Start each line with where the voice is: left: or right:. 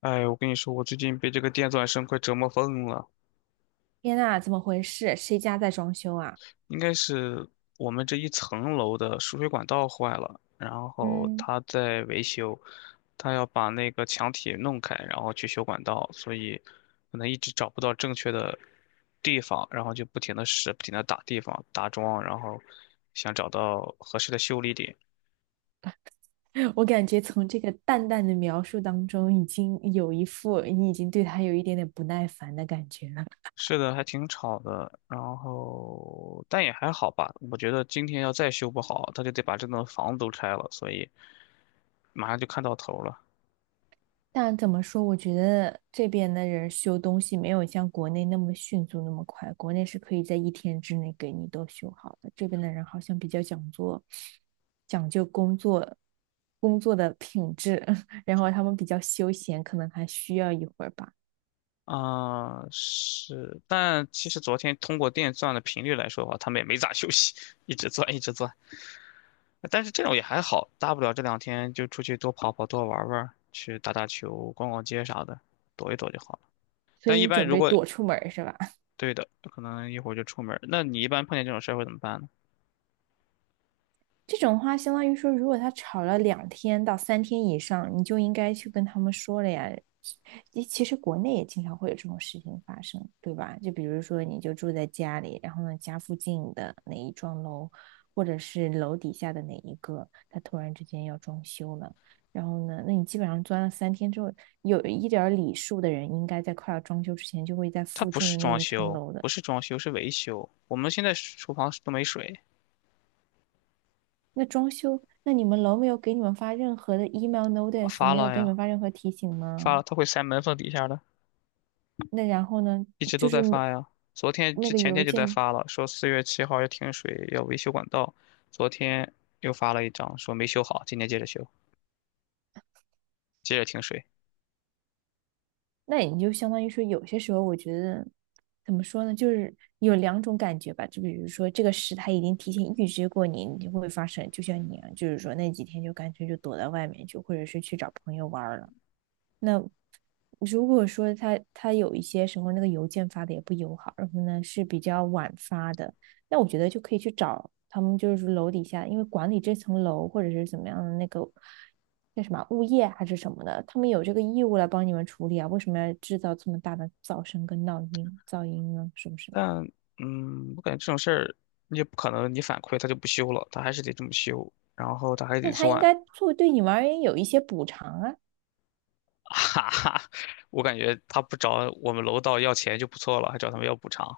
left: 哎，我跟你说，我最近被这个电钻声快折磨疯了。
right: 天呐，怎么回事？谁家在装修啊？
left: 应该是我们这一层楼的输水管道坏了，然后
right: 嗯。
left: 他在维修，他要把那个墙体弄开，然后去修管道，所以可能一直找不到正确的地方，然后就不停的试，不停的打地方、打桩，然后想找到合适的修理点。
right: 我感觉从这个淡淡的描述当中，已经有一副你已经对他有一点点不耐烦的感觉了。
left: 是的，还挺吵的，然后但也还好吧。我觉得今天要再修不好，他就得把这栋房子都拆了，所以。马上就看到头了。
right: 但怎么说，我觉得这边的人修东西没有像国内那么迅速、那么快。国内是可以在一天之内给你都修好的，这边的人好像比较讲究，讲究工作的品质，然后他们比较休闲，可能还需要一会儿吧。
left: 啊，是，但其实昨天通过电钻的频率来说的话，他们也没咋休息，一直钻一直钻。但是这种也还好，大不了这两天就出去多跑跑、多玩玩，去打打球、逛逛街啥的，躲一躲就好了。
right: 所以
left: 但一
right: 你
left: 般
right: 准
left: 如
right: 备
left: 果
right: 躲出门儿是吧？
left: 对的，可能一会儿就出门儿。那你一般碰见这种事儿会怎么办呢？
right: 这种话相当于说，如果他吵了两天到三天以上，你就应该去跟他们说了呀。其实国内也经常会有这种事情发生，对吧？就比如说，你就住在家里，然后呢，家附近的哪一幢楼，或者是楼底下的哪一个，他突然之间要装修了，然后呢，那你基本上钻了三天之后，有一点儿礼数的人，应该在快要装修之前，就会在
left: 它
right: 附
left: 不
right: 近的
left: 是
right: 那
left: 装
right: 一层
left: 修，
right: 楼的
left: 不是装修，是维修。我们现在厨房都没水，
right: 那装修，那你们楼没有给你们发任何的 email notice，
left: 发
right: 没有
left: 了
right: 给你
left: 呀，
right: 们发任何提醒
left: 发
right: 吗？
left: 了，它会塞门缝底下的。
right: 那然后呢，
left: 一直都
right: 就
left: 在
right: 是没
left: 发呀，昨天
right: 那
left: 之
right: 个
left: 前
right: 邮
left: 天就在
right: 件，
left: 发了，说4月7号要停水，要维修管道。昨天又发了一张，说没修好，今天接着修，接着停水。
right: 那你就相当于说，有些时候我觉得怎么说呢，就是有两种感觉吧。就比如说这个事他已经提前预知过你，你就会发生，就像你啊，就是说那几天就干脆就躲在外面去，或者是去找朋友玩儿了。那如果说他有一些时候那个邮件发的也不友好，然后呢是比较晚发的，那我觉得就可以去找他们，就是楼底下，因为管理这层楼或者是怎么样的那个那什么物业还是什么的，他们有这个义务来帮你们处理啊，为什么要制造这么大的噪声跟闹音噪音呢？是不是？
left: 但我感觉这种事儿你也不可能，你反馈他就不修了，他还是得这么修，然后他还得
right: 那他应
left: 算，
right: 该做对你们而言有一些补偿啊。
left: 哈哈。我感觉他不找我们楼道要钱就不错了，还找他们要补偿，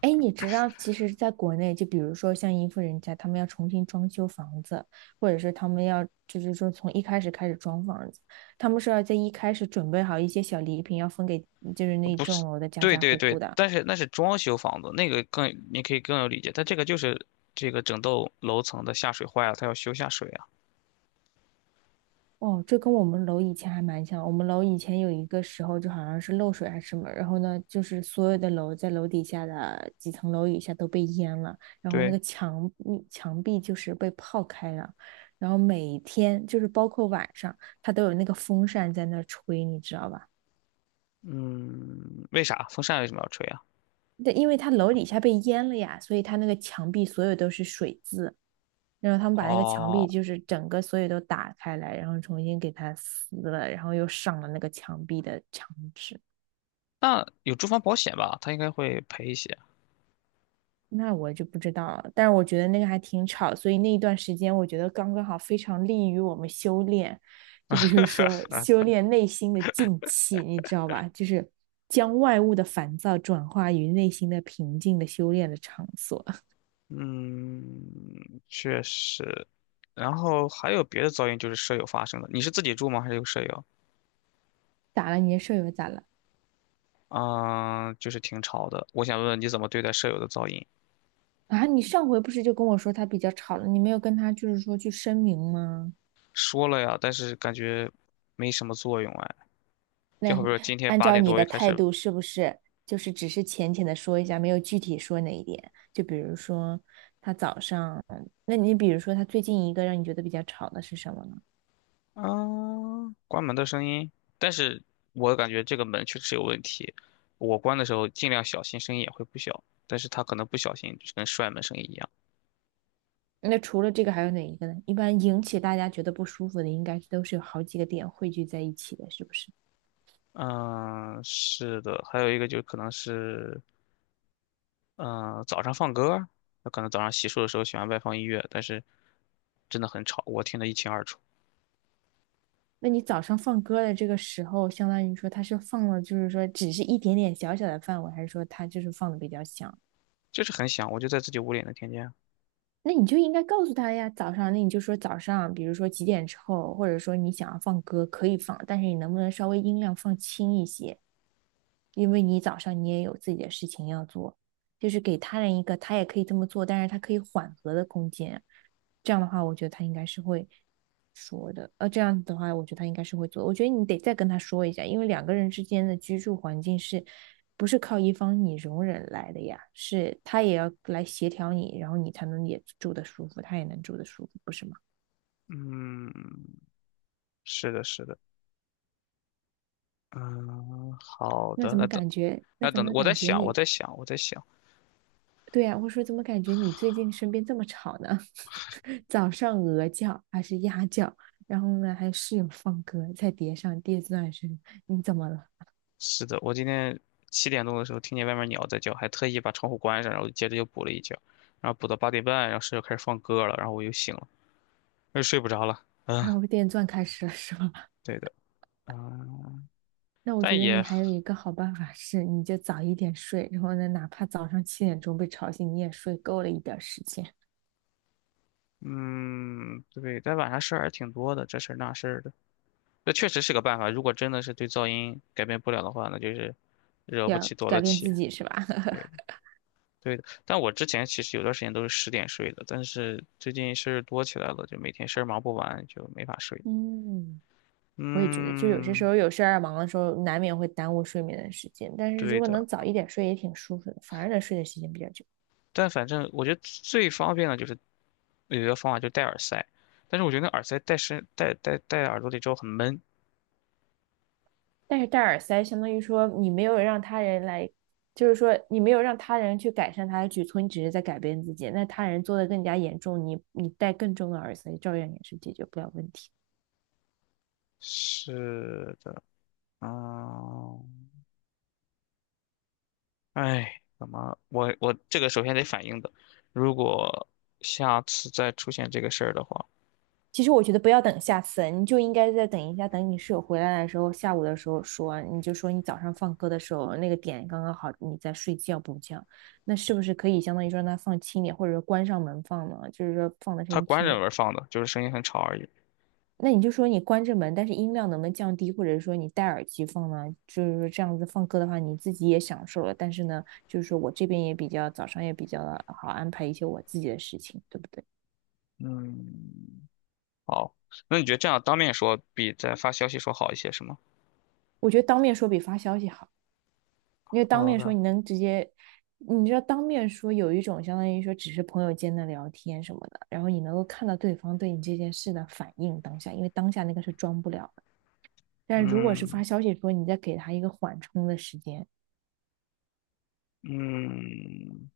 right: 哎，你知道，其实在国内，就比如说像一户人家，他们要重新装修房子，或者是他们要就是说从一开始装房子，他们是要在一开始准备好一些小礼品，要分给就是那一
left: 不
right: 幢
left: 是？
right: 楼的家
left: 对
right: 家
left: 对
right: 户
left: 对，
right: 户的。
left: 但是那是装修房子，那个更你可以更有理解，但这个就是这个整栋楼层的下水坏了，他要修下水啊。
right: 哦，这跟我们楼以前还蛮像。我们楼以前有一个时候，就好像是漏水还是什么，然后呢，就是所有的楼在楼底下的几层楼以下都被淹了，然后那
left: 对，
right: 个墙墙壁就是被泡开了，然后每天就是包括晚上，它都有那个风扇在那儿吹，你知道吧？
left: 嗯，为啥风扇为什么要吹啊？
right: 对，因为它楼底下被淹了呀，所以它那个墙壁所有都是水渍，然后他们把那个墙壁
left: 哦，
right: 就是整个所有都打开来，然后重新给它撕了，然后又上了那个墙壁的墙纸。
left: 那有住房保险吧，他应该会赔一些。
right: 那我就不知道了，但是我觉得那个还挺吵，所以那一段时间我觉得刚刚好非常利于我们修炼，就比如说修炼内心的静气，你知道吧？就是将外物的烦躁转化于内心的平静的修炼的场所。
left: 嗯，确实。然后还有别的噪音，就是舍友发生的。你是自己住吗？还是有舍友？
right: 咋了？你的舍友咋了？
left: 嗯，就是挺吵的。我想问问你怎么对待舍友的噪音？
right: 啊，你上回不是就跟我说他比较吵了，你没有跟他就是说去声明吗？
left: 说了呀，但是感觉没什么作用哎。就
right: 那
left: 好比说今天
right: 按
left: 八
right: 照
left: 点
right: 你
left: 多
right: 的
left: 又开
right: 态
left: 始
right: 度，是不是就是只是浅浅的说一下，没有具体说哪一点？就比如说他早上，那你比如说他最近一个让你觉得比较吵的是什么呢？
left: 啊，关门的声音，但是我感觉这个门确实有问题。我关的时候尽量小心，声音也会不小，但是他可能不小心就是跟摔门声音一样。
right: 那除了这个还有哪一个呢？一般引起大家觉得不舒服的，应该都是有好几个点汇聚在一起的，是不是？
left: 嗯，是的，还有一个就可能是，嗯，早上放歌儿，那可能早上洗漱的时候喜欢外放音乐，但是真的很吵，我听得一清二楚，
right: 那你早上放歌的这个时候，相当于说他是放了，就是说只是一点点小小的范围，还是说他就是放的比较响？
left: 就是很响，我就在自己屋里也能听见。
right: 那你就应该告诉他呀，早上，那你就说早上，比如说几点之后，或者说你想要放歌可以放，但是你能不能稍微音量放轻一些？因为你早上你也有自己的事情要做，就是给他人一个他也可以这么做，但是他可以缓和的空间，这样的话，我觉得他应该是会说的。这样的话，我觉得他应该是会做。我觉得你得再跟他说一下，因为两个人之间的居住环境是不是靠一方你容忍来的呀？是他也要来协调你，然后你才能也住得舒服，他也能住得舒服，不是吗？
left: 嗯，是的，是的，嗯，好
right: 那
left: 的，
right: 怎
left: 那
right: 么
left: 等
right: 感觉？那
left: 那
right: 怎
left: 等，
right: 么
left: 我在
right: 感觉
left: 想，我
right: 你？
left: 在想，我在想。
right: 对呀、我说怎么感觉你最近身边这么吵呢？早上鹅叫还是鸭叫？然后呢，还室友放歌，再叠上电钻声，你怎么了？
left: 是的，我今天7点钟的时候听见外面鸟在叫，还特意把窗户关上，然后接着又补了一觉，然后补到8点半，然后室友开始放歌了，然后我又醒了，又睡不着了。嗯，
right: 然后电钻开始了是吧？
left: 对的，嗯，
right: 那我觉
left: 但
right: 得你
left: 也，
right: 还有一个好办法是，你就早一点睡，然后呢，哪怕早上七点钟被吵醒，你也睡够了一点时间，
left: 嗯，对，但晚上事儿还挺多的，这事儿那事儿的，那确实是个办法。如果真的是对噪音改变不了的话，那就是惹不
right: 要
left: 起躲得
right: 改变
left: 起。
right: 自己是吧？
left: 对的 对的。但我之前其实有段时间都是10点睡的，但是最近事儿多起来了，就每天事儿忙不完，就没法睡。
right: 嗯，我也觉得，就有些时
left: 嗯，
right: 候有事儿啊忙的时候，难免会耽误睡眠的时间，但是如
left: 对
right: 果
left: 的，
right: 能早一点睡，也挺舒服的，反而能睡的时间比较久。
left: 但反正我觉得最方便的就是有一个方法，就戴耳塞。但是我觉得那耳塞戴身戴戴戴耳朵里之后很闷。
right: 但是戴耳塞相当于说你没有让他人来，就是说你没有让他人去改善他的举措，你只是在改变自己。那他人做的更加严重，你戴更重的耳塞，照样也是解决不了问题。
left: 是的，嗯，哎，怎么我这个首先得反映的，如果下次再出现这个事儿的话，
right: 其实我觉得不要等下次，你就应该再等一下，等你室友回来的时候，下午的时候说，你就说你早上放歌的时候那个点刚刚好，你在睡觉补觉，那是不是可以相当于说让他放轻点，或者说关上门放呢？就是说放的声
left: 它
right: 音
left: 关
right: 轻
left: 着
right: 点。
left: 门放的，就是声音很吵而已。
right: 那你就说你关着门，但是音量能不能降低，或者说你戴耳机放呢？就是说这样子放歌的话，你自己也享受了，但是呢，就是说我这边也比较早上也比较好安排一些我自己的事情，对不对？
left: 嗯，好，那你觉得这样当面说比在发消息说好一些是吗？
right: 我觉得当面说比发消息好，因为当
left: 好
right: 面说
left: 的，
right: 你能直接，你知道当面说有一种相当于说只是朋友间的聊天什么的，然后你能够看到对方对你这件事的反应当下，因为当下那个是装不了的。但是如果是发
left: 嗯
right: 消息说，你再给他一个缓冲的时间
left: 嗯。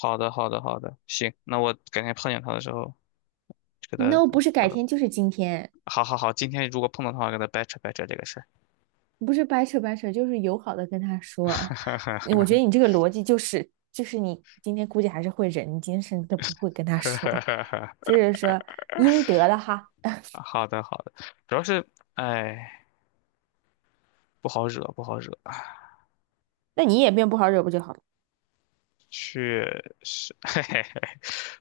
left: 好的，好的，好的，行，那我改天碰见他的时候就给
right: 你
left: 他，
right: 那不是
left: 好
right: 改
left: 的，
right: 天就是今天。
left: 好好好，今天如果碰到他，我给他掰扯掰扯这个事儿。
right: 不是掰扯掰扯，就是友好的跟他说啊。我觉得你这个逻辑就是，就是你今天估计还是会忍，你今天甚至都不会跟他说，就是说应得的哈。
left: 好的，好的，主要是，哎，不好惹，不好惹，
right: 那你也变不好惹不就好了？
left: 确实，嘿嘿嘿，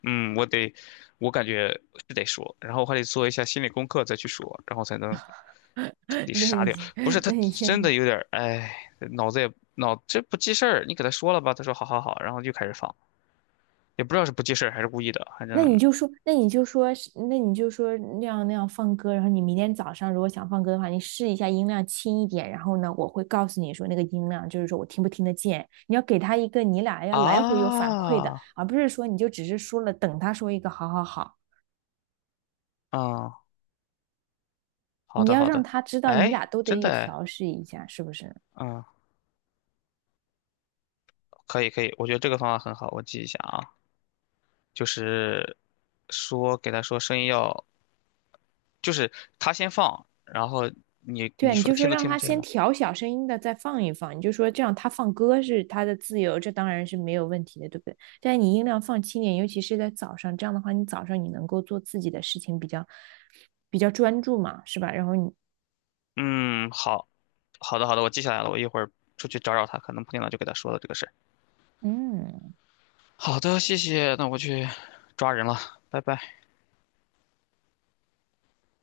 left: 嗯，我感觉是得说，然后我还得做一下心理功课再去说，然后才能 彻底
right: 那
left: 杀掉。
right: 你
left: 不是他
right: 那你
left: 真
right: 先
left: 的有点儿，哎，脑子也脑这不记事儿，你给他说了吧，他说好好好，然后又开始放。也不知道是不记事儿还是故意的，反
right: 那你
left: 正
right: 就说，那你就说是那你就说那样放歌，然后你明天早上如果想放歌的话，你试一下音量轻一点，然后呢，我会告诉你说那个音量就是说我听不听得见，你要给他一个你俩要来回有反馈的，
left: 啊，
right: 而不是说你就只是说了等他说一个好好好，
left: 嗯，好
right: 你
left: 的
right: 要
left: 好
right: 让
left: 的，
right: 他知道你
left: 哎，
right: 俩都
left: 真的
right: 得
left: 哎，
right: 调试一下，是不是？
left: 嗯，可以可以，我觉得这个方法很好，我记一下啊，就是说给他说声音要，就是他先放，然后你
right: 对
left: 你
right: 啊，你
left: 说
right: 就说
left: 听都
right: 让
left: 听不
right: 他
left: 见
right: 先
left: 吗？
right: 调小声音的，再放一放，你就说这样他放歌是他的自由，这当然是没有问题的，对不对？但是你音量放轻点，尤其是在早上，这样的话你早上你能够做自己的事情比较比较专注嘛，是吧？然后你
left: 嗯，好，好的好的，我记下来了，我一会儿出去找找他，可能碰见了就给他说了这个事儿。
right: 嗯。
left: 好的，谢谢，那我去抓人了，拜拜。